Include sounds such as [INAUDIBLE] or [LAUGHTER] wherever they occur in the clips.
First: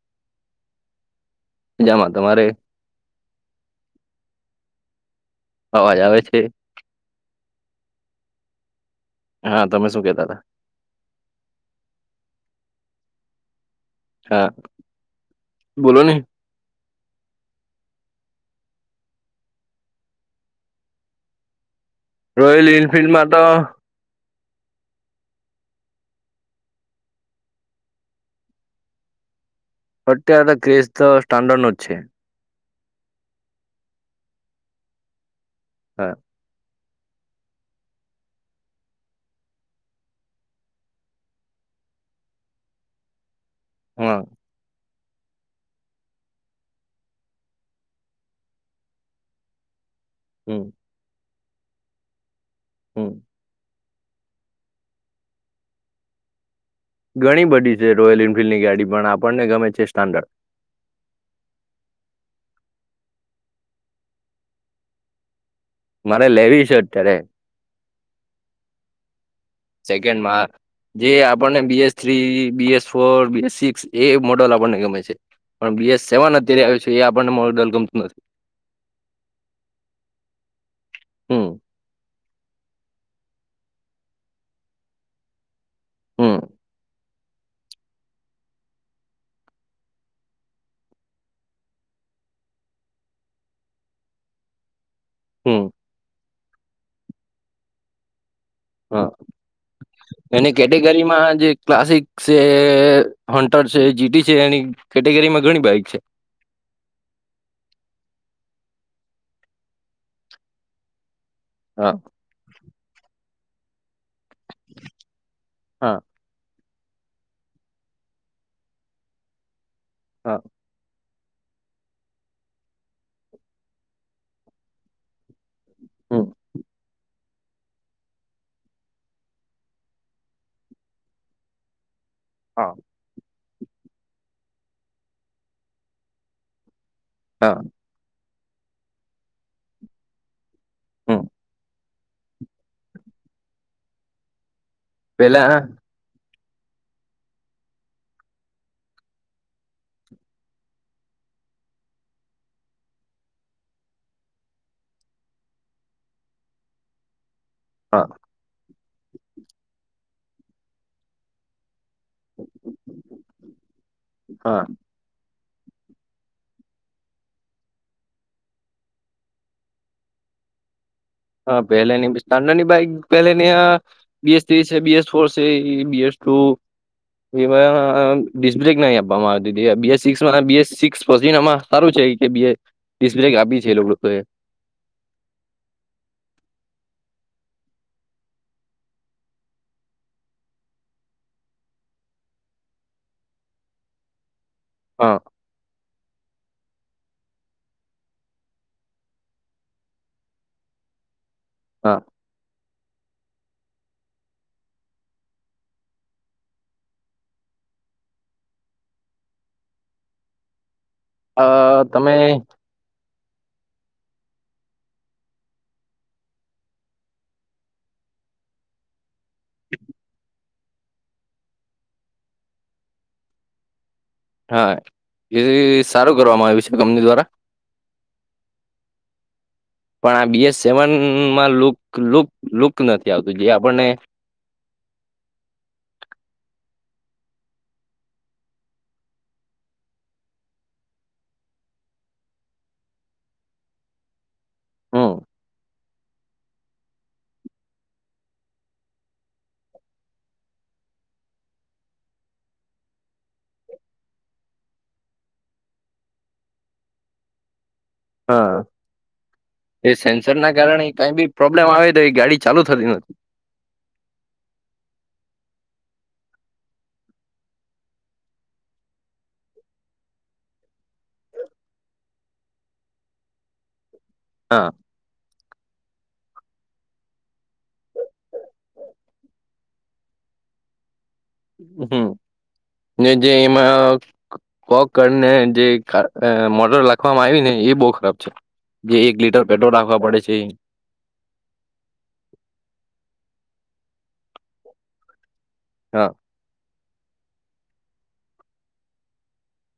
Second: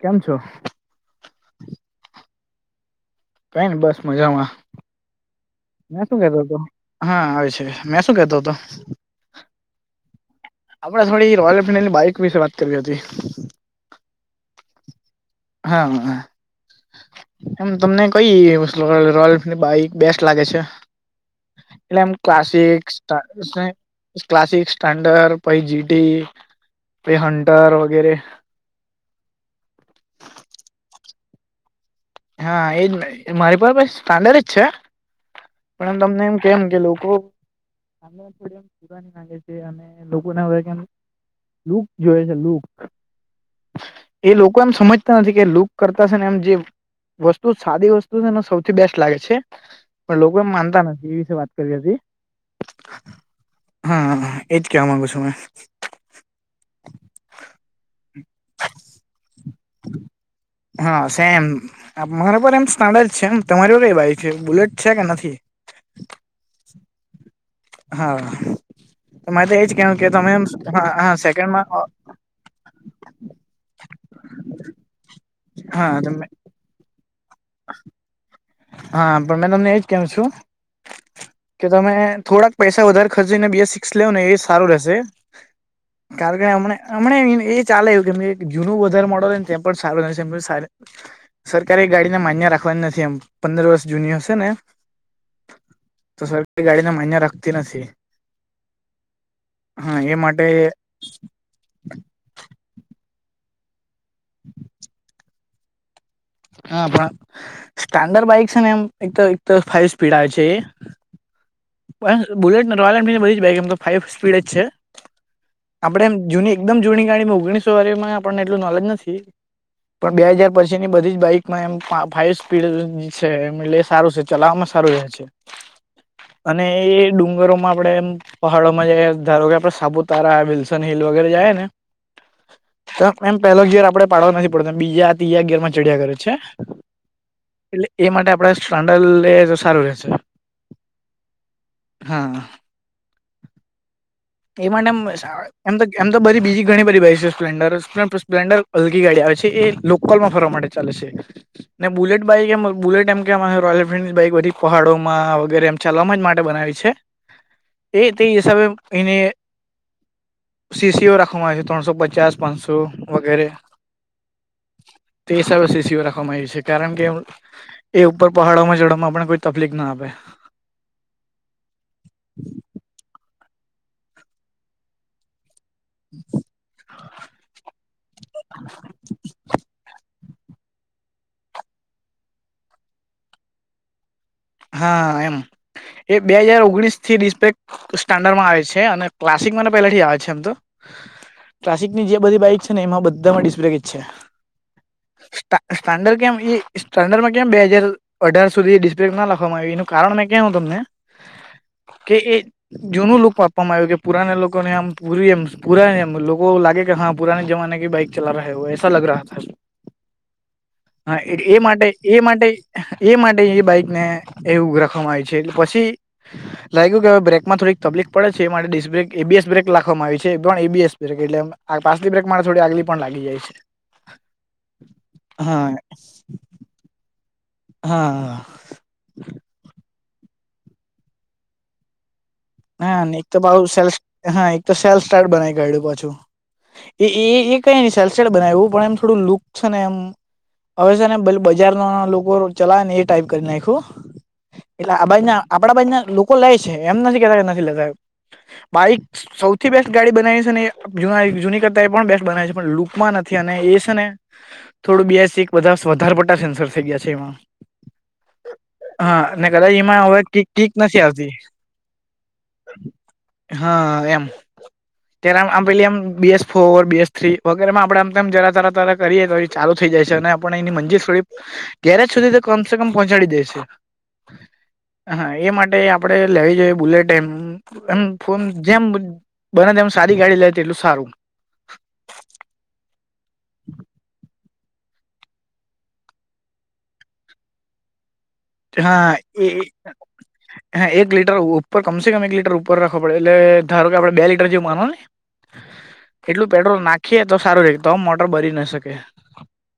કેમ છો જમાં તમારે કઈ ને બસ મજામાં અવાજ મે આવે શું છે કેતો હતો હા આવે છે મેં શું કેતો હતો હા તમે શું કેતા હતાા આપડ થોડી રોયલ એન્ફિલ્ડની બાઈક વિશે વાત કરી હતી. હા બોલો ને હા એમ તમને કઈ રોયલ બેસ્ટ લાગે છે એટલે એમ રોયલ ક્લાસિક એનફિલ્ડમાં તો ક્લાસિક સ્ટન્ડર્ડ પાઈ જીટી પ હટર વગેરે એટલે ક્રેઝ તો સ્ટન્ડર્ડ છે. હા એજ ને મારી પાસે સ્ટાન્ડડ જ છે. પણ હા તમને એમ કેમ કે લોકો એના લીધે અને લોકોને હવે કેમ લુક જોયે છે લુક. હહ એ લોકો એમ સમજતા નથી કે લુક કરતા શેને એમ જે વસ્તુ સાદી વસ્તુ છે ને સૌથી બેસ્ટ લાગે છે પણ લોકો એમ હમ માનતા નથી એ વિશે વાત કરી હતી. હમ હા, એજ કેવા માંગુ છું મે. ઘણી બધી છે રોયલ એન્ફિલ્ડની ગાડી પણ આપણને ગમે છે સ્ટાન્ડર્ડ. હા, સેમ‌. અમારા પર એમ સ્નાડ જ છે એમ તમારી કઈ બાઈક છે બુલેટ છે કે નથી? મારે લેવી છે અત્યારે હા તો માર તો એજ કેવાનું કે તમે સેકન્ડમાં જે હા આપણને સેકન્ડમાં અ BS three, B S four, B S six એ મોડલ આપણને ગમે છે. પણ હા બી એસ તમે સેવન અત્યારે આયો છે. તે આપણને મોડલ ગમતું નથી. હા પણ મે તમને એજ કેઉં છું હમ કે તમે થોડાક પૈસા વધારે ખર્ચીને બે સિક્સ લ્યો ને એ સારું રહેશે. હમ કારણ કે હમણે હમણે એ ચાલે એવું કે જૂનું વધારે મોડલ હોય ને તે એમ પણ સારું રહે છે એમ કે સારી સરકારી ગાડીને માન્ય રાખવાની નથી એમ. પંદર વર્ષ જૂની હશે ને હમ તો સરકારી ગાડીને માન્ય રાખતી નથી. હા હા એ માટે એની કેટેગરીમાં જે ક્લાસિક સે હન્ટર છે, જીટી છે એની કેટેગરીમાં ઘણી બાઈક છે. હા પણ સ્ટાન્ડર્ડ બાઈક છે ને એમ એક તો ફાઈવ સ્પીડ આવે છે એ. હા પણ બુલેટને રોયલ એફીડ બધી બાઈક એમ તો ફાઈવ સ્પીડ જ છે હા આપણે એમ જૂની એકદમ જૂની ગાડીમાં ઓગણીસો વાડીમાં આપણને એટલું નોલેજ નથી. પણ બે હા હજાર પછી જેની બધી જ બાઈકમાં એમ ફાઈવ સ્પીડ છે એમ એટલે સારું છે ચલાવવામાં સારું રહે છે. હમ અને એ ડુંગરોમાં આપણેે એમ પહાડોમાં જઈને ધારો કે આપણે સાપુતારા, વિલ્સન હિલ, વગેરે જાય ને હા. એમ એમ પેલો ઘેર આપડે પાડવો નથી પડતો બીજા ત્રીજા ઘેરમાં ચડ્યા કરે છે. હા. એટલે એ માટે આપણે સ્ટાન્ડલ લઈએ તો સારું રહેશે. [UNINTELLIGIBLE] હા. એમાં ન એમ પેલા આમ હા તો એમ તો બધી બીજી ઘણી બધ બાાઈ છે સ્પ્લેન્ડર સ્પ્લેન્ડર હલકી ગાડી આવે છે એ લોકલમાં ફરવા માટે ચાલશે. ને બુલેટ બાઈક એમ બુલેટ એમ કે માહે રોયલ એન્ફિલ્ડ બાઈક બધી ખહાડોમાં વગેરે. ચલવામાં જ માટે બનાવી છે. [INAUDIBLE] એ તે હિસાબે એને સીસીઓ રાખવામાં આવે છે ત્રણસો પચા. ચાર પાંચસો વગેરે હા તે હિસાબે સિસીઓ રાખવામાં આવી છે કારણ કે એ ઉપર પહાડોમાં જડવામાં આપને કોઈ તકલીફ ના આપે હા પહેલેની સ્ટાન્ડર્ડ ની બાઈક પેલેની અ બીસ ત્રીસે બીએસ સોર્સ છે ઇ બીએસ ટુ એવાય અ ડિસબ્રેક નહી આપવામાં આવતી તી BS six B S six પઝીનામાં હારું છે કે બીએ ડીસ બ્રેક આપી છે એ લોકો એ હા એમ એ બે હાજર ઓગણીસથી ડિસ બ્રેક સ્ટાન્ડરમાં આવે છે અને ક્લાસિકમાં ન પેલે થી આવે છે એમ તો કલાસિકની જે બધી બાઈક છે ને એમાં બધામાં ડિસ્બ્રેક જ છે. હા સ્ટા સ્ટાન્ડર કેમ એ સ્ટાડર્ડમાં કેમ બે હજાર અઢાર સુધી ડીસબ્રેક ના લાખ ખવામાં આવી એનું કારણ મે કેઉ તમને હા કે એ જૂનું લુક વાપ પવામાં આવ્યું કે પુરાને લોકોને આમ પૂરી એમ પુરા એમ લોકો લાગે કે હા પુરાને જમાને કી બાઈક ચલા રહે હો એસા લગ રહા થા હા એ અ, માટે તમે એ માટે એ માટે એ બાઈક ને એવું રાખવામાં આવી છે પછી લાયગુ કે અવે બ્રેકમાં થોડીક તપલિક પડે છે એ માટે ડિસ બ્રેક એબીએસ બ્રેક લાખવામાં આવી છે. પણ એબીએસ બ્રેક એટલે એમ પાસલી બ્રેક મારે થોડી આગલી પણ લાગી જાય છે. હા એ હા સારું કરવામાં આવ્યું છે કંપની દ્વારા હા પણ આ બી એસ સેવનમાં લુંક લુક લુક હા નથી એક આવતું તો જે પાહુ આપણને સેલ્ફ હા એતો સેલ સ્ટાર્ટ બનાવી કાયઢું પાછું એ એ એ કઈની સેલસેટ બનાયવું પણ એમ થોડું લુક છે ને એમ અવે સે ને બેલ બજાર માના લોકો રો ચલાવે ને એ ટાઈપ કરી નાયખું એટલે આ હમ બાાજના આપડા બાજના લોકો લેય છે એમ નથી કેતા કે નથી લેતા એમ બાઈકસ સૌથી બેસ્ટ ગાડી બનાયી હસે ને એ જૂના જૂની કરતાય પણ બેસ્ટ બનાયી છે પણ લુકમાં નથી અને એ સે ને થોડું બેસીક બધાસ વધારે પડતા સેન્સર થઈ ગયા છે એમાં હા હા અને કદાચ એ એમાં હવે સેન્સર કીક ના કીક કારણે નથી કાઈ બી આવતી પ્રોબ્લેમ આવે તો એ ગાડી ચાલુ થતી નથી. હા એમ ત્યારે આમ આમ પેલી આમ B S four BS three વગેરેમાં આપડે આમ તેમ જરા તરા તરા કરીએ તો એ ચાલુ થઇ જાય છે અને આપણે એની મંજિર સોડીપ ગેરેજ સુધી તો કમ સે કમ પહોંચાડી દેય છે. હા હા એ માટે આપડે લેવી જોઈએ બુલેટ એ એમ ફો જેમ બને તેમમ સારી ગાડી લેતી એટલું સારું હમ જે એમાં કોક કરીને જે કાર અ મોટર લાખવામાં આયવી ને એ બો ખરાબ છે. જે હા એક લીટર એ પેટ્રોલ રાખવા પડે છે ઈ હા એક લીટર ઉપર કમસે કમ એક લીટર ઉપર રાખવા પડે એલે ધારો કે આપડે બે લીટર જેવ માનો ની હા એટલું પેટ્રોલ નાખીએ તો સારું રેય તો મોટર બરી ન શકે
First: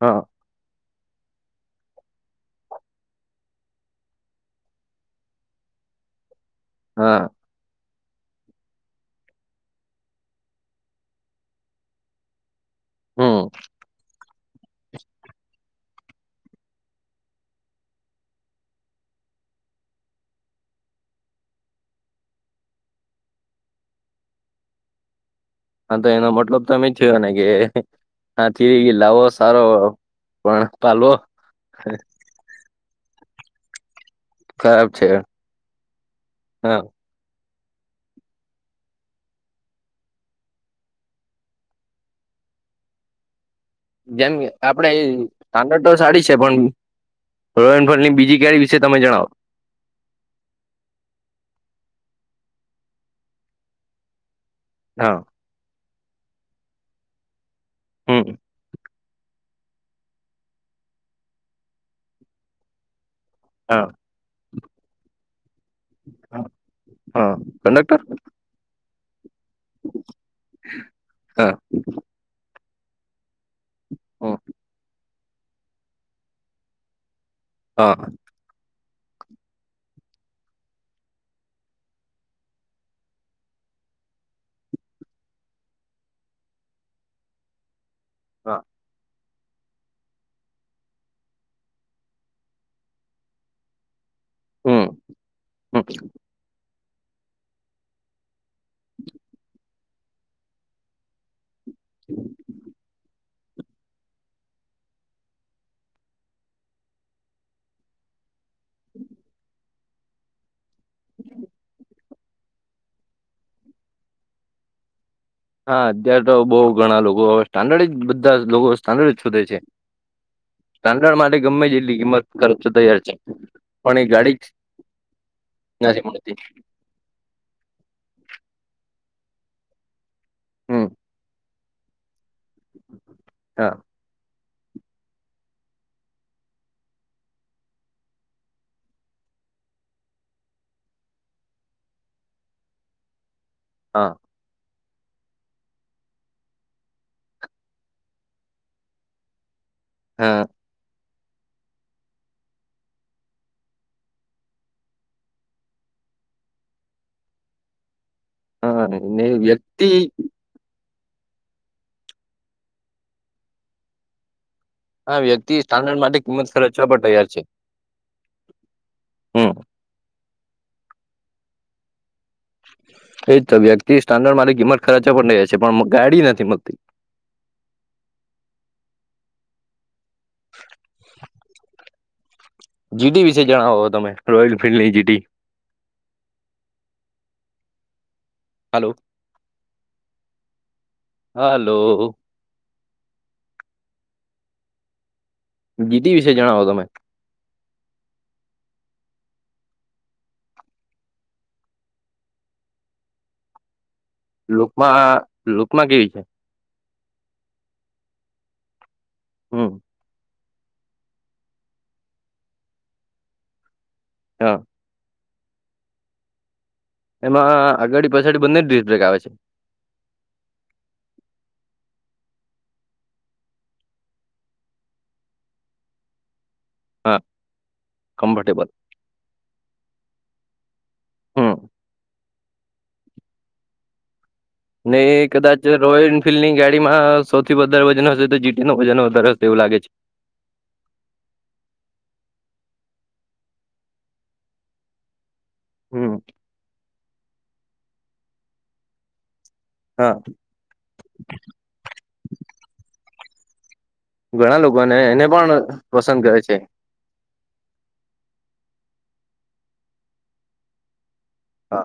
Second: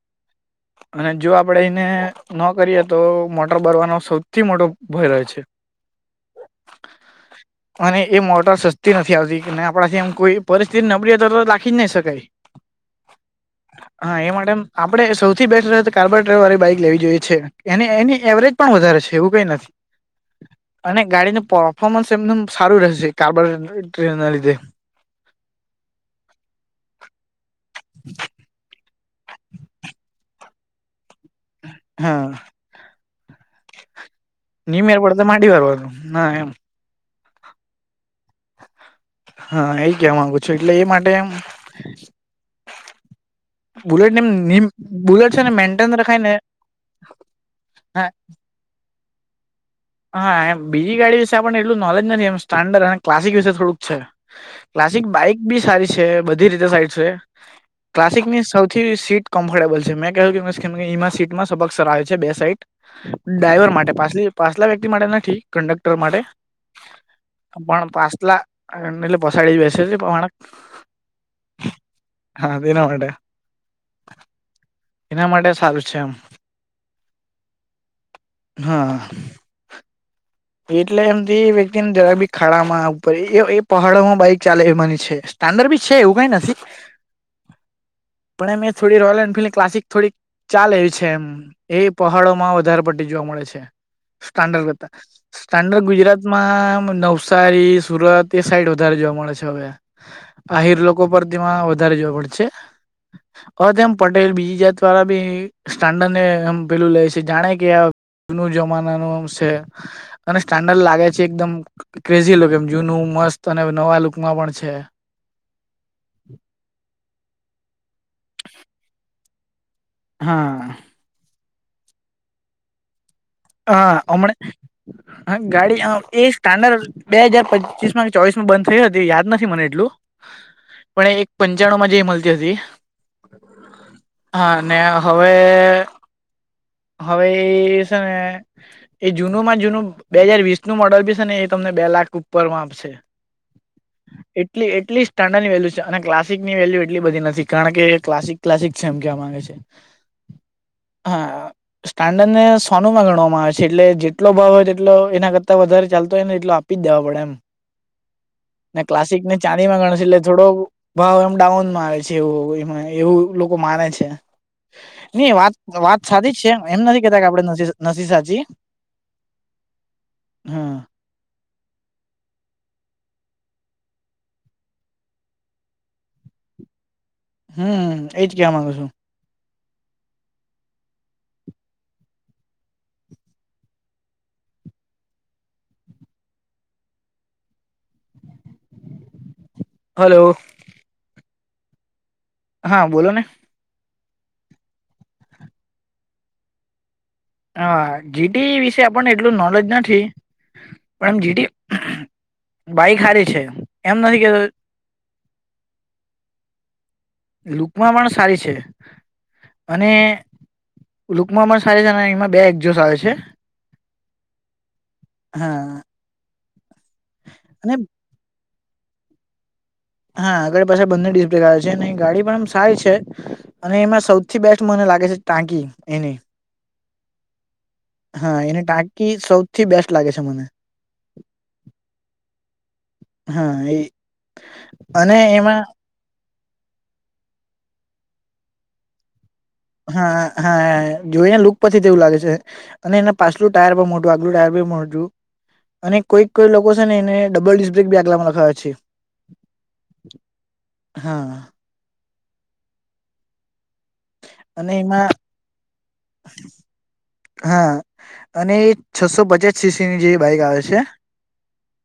હા અને જો આપડે એને નો કરીએ તો મોટ ટર બરવાનો સૌથી મોટો ભય રહે છે. હા. અને એ મોટર સસ્તી નથી આવતી ને આપડાથી એમ કોઈ પરિસ્થિતિ નબળી હોય ત તો નાખી જ નય શકાય હ હા એ માટે આપડે સૌથી બેસ્ટ કાર્બર ટ વાી બાઈક લેવી જોઈએ છે એને એની એવરેજ પણ વધારે છે એવું કઈ નથી અને ગાડીનું પરફોર્મન્સ એમનુ સારું રહેશે કારબ ટ્રેન ના લીધે હા તો એનો મતલબ તો એમે થયો ને કે હા થી લાવો સારો પણ પાલવો હા. નિ ખરાબ મેળ છે પડે તો માડી વાળવાનો ના એમ હા હા એ કેવા માંગુ છું એટલે એ માટે એમ બુલેટ ને જેમ આપડે બુલેટ છે ને પાગત તો મેન્ટેન રખાય સાડી ને છે પણ રોય એફિલ્ડની બીજી કેવી વિશે તમે જણાવો. હા એમ બીજી ગાડી વિશે આપણને એટલું નોલેજ નથી એમ સ્ટાન્ડર્ડ અને ક્લાસિક વિશે થોડુંક છે ક્લાસિક હા બાઈક બી સારી છે બધી રીતે સાઈડ છે ક્લાસિક હમ ની સૌથી સીટ કમ્ફર્ટેબલ છે મેં કહ્યું કે એમાં સીટમાં સબક્ક રાવે છે બે સાઈટ ડ્રાઈવર હા માટે પાછલી પાછલા વેક માટે નથી કંડક્ટર માટે હા પણ કંડક્ટર પાસ્લા હા એટલે એમ પસાડી દેશે એ પ્રમાણે હા હા તેના માટે હા. એના માટે સારું છે એમ. હા. હા. એટલે એમથી વ્યક્તિને જરા બી ખાડા માં આવ પડે એ પહાડો માં બાઈક ચાલે એમા ની છે. સ્ટાન્ડર્ડ બી છે એવું કંઈ નથી. પણ એ હા મે થોડી રોયલ એનફિલ્ડ ક્લાસિક થોડીક ચાલે એવી છે એમ એ પહાડો માં વધારે પડટી જોવા મળે છે સ્ટાન્ડડ કરતા હમ હમ સ્ટાન્ડર્ડ ગુજરાતમાં મ નવસારી સુરત એ સાઈડ વધારે જોવા મળે છે હવે આહિર લોકો લોકો પર તેમાં વધારે જોવા પડશે હવે તેમ પટેલ બીજી જાત દ્વારા બી સ્ટાન્ડર્ડ ને એમ પેલું લે છે જાણે કે શુ જમાનાનું આમ છે અને સ્ટાન્ડર્ડ લાગે છે એકદમ ક્રેઝી લુક એમ જૂનું મસ્ત અને નવા લુકમાં પણ છે હા અત્યારે તો બહુ ઘણા લોકો હવે સ્ટાન્ડર્ડ બધા લોકો સ્ટાર્ડજ શોધે છે. હા. સ્ટાન્ડર્ડ માટે ગમે એટલી કિંમત ખર્ચ તૈયાર છે. પણ હા એ ગાડી જ હમણા ગાડી આ નથી એ મળતી સ્ટાન્ડર્ડ બે હાજાર પચીસ માં ચોવીસમાં બંધ થયું હતું યાદ નથી મને એટલું હમ પણ એક પંચાણુમાં જે એ મળતી હતી હા. હા ને હવે હવે ઈ છે ને એ જૂનું માં જૂનું બે હજાર વીસ નું મોડલ ભી છે ને એ તમને બે લાખ ઉપરમાં આપશે. હા. એટલી એટલી સ્ટાન્ડર્ડની વેલ્યુ છે અને ક્લાસિકની વેલ્યુ એટલી બધી નથી કારણ કે ક્લાસિક ક્લાસિક છે એમ કેવા માંગે છે. હા. હા સ્ટાન્ડર્ડને સોનું લગાડવામાં હોય છે એટલે જેટલો ભાવ હોય તેટલો એના કરતા વધારે ચાલતો હોય ને એટલો આપી જ દેવા પડે એમ ને હા ક્લાસિક ને ચાંદી માં વ્યક્તિ ગણશે એટલે થોડો ભાવ એમ ડાઉન માં આવે છે એવું એવું લોકો માને છે. હા નઈ વાત વ્યક્તિ સ્ટાન્ડર્ડ વાત માટે સાદીી જ છે કિંમત એમ ખર્ચવા પણ નથી કેતા કે તૈયાર છે આપડે સા તે હમ હમ્મ. એજ તો વ્યક્તિ સ્ટાન્ડર્ડ માની કિંમત ખર્ચે પણ એસી માં પણ ગાડી નથી મળતી. હમ્મ એજ કેવા માંગુ છું. જીટી વિશે જણાવો તમે રોયલ એન્ફિલ્ડ ની જીટી હલો હલો હલો હા બોલો ને જીટી વિશે જણાવો તમે હ જીટી વિશે આપણને એટલું નોલેજ નથી પણ એમ જીટી બાઈક હારી છે એમ નથી કેતો લૂકમાં લુકમા કેવી છે લુકમાં પણ સારી છે હમ અને લુકમાં પણ સારી છે અને એમાં બે એક્જો સ આવે છે હ હા અને એમાં આગાડી પછાડી બંને જ ડિસ્ બ્રેક આવે છે હા આગળ પછાડ બંને ડિસ્પ્લે ખા છે ગાડી પણ આમ સારી છે અને એમાં સૌથી બેસ્ટ મને લાગે છે ટાંકી એની હા હા એને કમ્ફર્ટેબલ ટાંકી સૌથી બેસ્ટ લાગે છે મને હમ હા એ ને અને એ એમાં કદાચ રોયલ એનફિલ્ડ ની ગાડીમાં સૌથી વધારે વજન હશે તો જીટી નું વજન વધારે હશે એવું લાગે છે હા હા જોઈ ને લુક પછી તેવું લાગે છે અને એના પાછલું ટાયર પણ મોટું આગલું ટાયર બી મોટું અને હમ કોઈક કોઈ લોકો છે ને એને ડબલ ડિસ્ક બ્રેક બી આગલામાં લખાવે છે હ હા ઘણા અને લોકોને એમાં એને પણ પસંદ કરે છે હા અને છસો પચાસ સીસીની જે બાઈક આવે છે હ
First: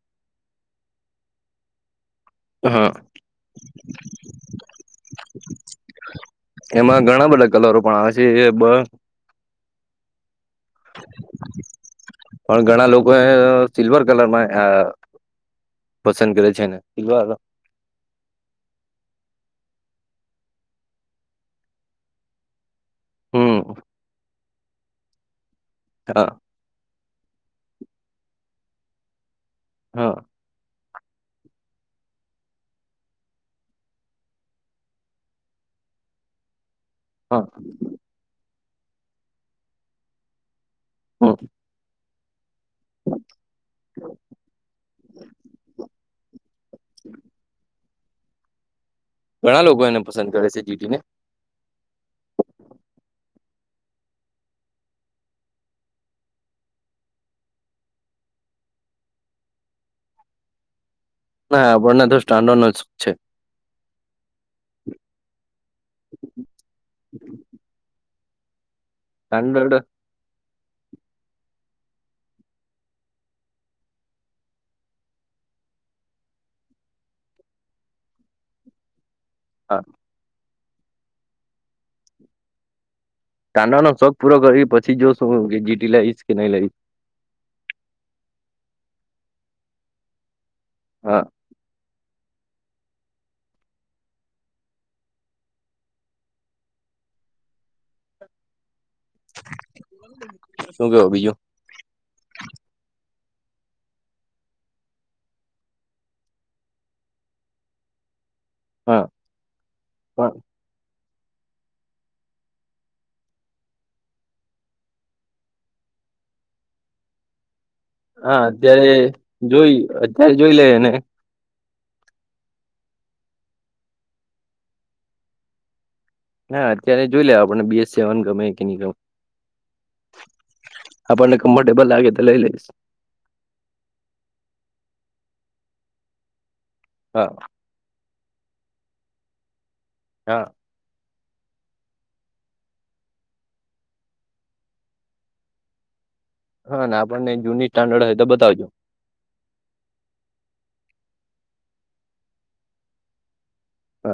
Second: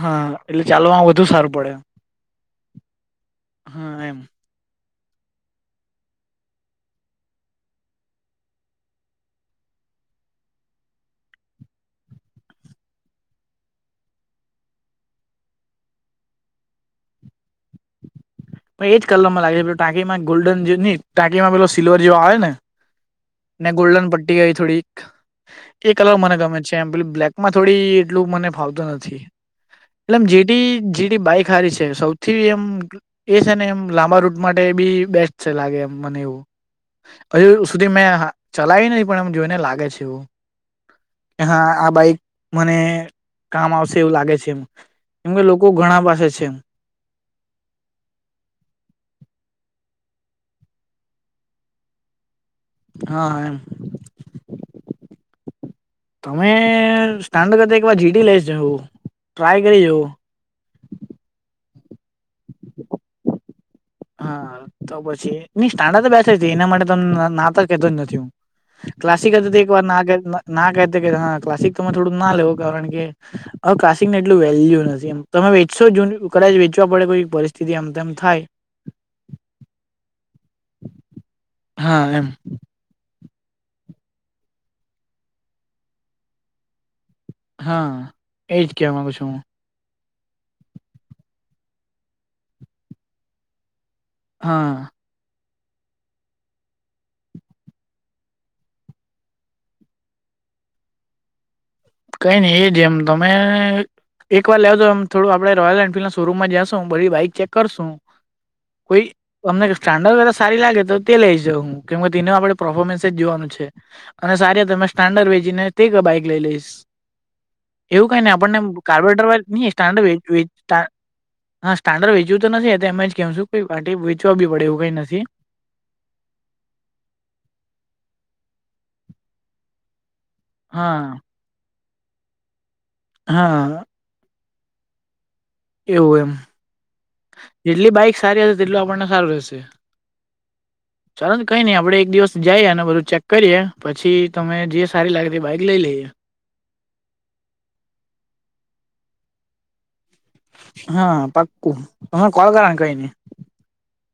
હા એટલે ચાલવામાં વધુ સારું પડે હ હ એમ એમાં ઘણા બધા કલરો પણ આવે છે એ બ પણ ઘણા લોકો એ સિલ્વર કલરમાં અ પસંદ કરે છે ને પ પણ એ જ કલરમાં લાગે છે પેલો ટાંકીમાં ગોલ્ડન જે ન ટાંકીમાં પેલો સિલ્વર જેવ આવે ને હમ ને ગોલ્ડન પટ્ટી હોય થોડીક તે કલર હા મને ગમે છે એમ પેલી બ્લેકમાં થોડી એટલું મને ફાવતું નથી હા એટલે જે જીડી બાઈક હારી છે સૌથી એમ એ છે ને એમ લાંબા રૂટ માટે બી બેસ્ટ છે લાગે એમ મને એવું હા હજુ સુધી મેં ચલાવી નથી પણ એમ જોઈને લાગે છે એવું હમ કે હ આ બાાઈક મને કામ આવશે એવું લાગે છે એમ કેમ કે લોકો ઘણા પાસે છે એમ ઘણા લોકો એને પસંદ કરે છે જીટી ને હ એમ તમે સ્ટાન્ડ કર એકવાર જીટી લઈ જવું ટ્રાય કરી જવ ના આપણને તો સ્ટાન્ડર નો જ છે હા તો પછી ન સાન્ બેઠ એના માટે ત નાતો કેતો જ નથી હું ક્લાસિક હતી એક સ્ટાન્ડર્ડ વાર ના ના કા ક્લાસિક તોરે થોડુંક ના લેવો કારણ કે હ કાસિકને એટલું વેલ્યુ નથીમ તમે વેચશો જ કદાચ વેચવા પડે કોઈ પરિસ્થિતિ આમમ થાય હા હા એમ ટાંડાનો શોખ પૂરો કર કરી પછી જો શું જીટી લાવશ કે નહી લાવશ હા એજ ક માંગુ છું હું હા હા શું કેવો બીજું કઈ નઈ એ જેમ તમે એક વાર લાવજોમ થોડ આપે રોલ એફિલ્ડ શોરૂમમાં જશું બધી બાઈક ચેક કરશું કોઈ હા અમને સ્ટાન્ડર્ડ વ પણ સારી લાગે તો તે લઈ જાઉ હું કેમ કે તેને આપણે પર્ફોર્મન્સ જ જોવાનું છે અને સારી તમે સ્ટાન્ડર્ડ વેચી ને તે બાઈક લઈ લઈશ એવું કઈ નહી હા આપણને અત્યારે કાર્પેટર ન જોઈ સ્ટાન્ડ અત્યારે જોઈ લે ને હા સ્ટન્ડર્ડ વેચવ્યું તો નથી એ એમજ જ કેમુંઈ પાર્ટ વેચવા બી પડે એવ કઈ નથી હા અત્યારે જોઈ લ આપડ બએસ સેવન ગમે કે નહી ગમે હા આપણને કમ્ફર્ટેબલ લાગે તો લઈ લઈશ હા એવું એમ હા જેટલી બાઈક સારી હશે તેટલું આપણને સારું રહેશે હા ચાલો ને કઈ નઈ આપડે એક દિવસ જઈએ અનેને બધું ચેક કરીએ પછી તમે જે સારી લાગે તે બાઈક લઈ લઈએ હા ને આપણને જૂની સ્ટન્ડર્ડ હોય તો બતાવજો હા પાક્કુ તમેને કોલ કર કહીને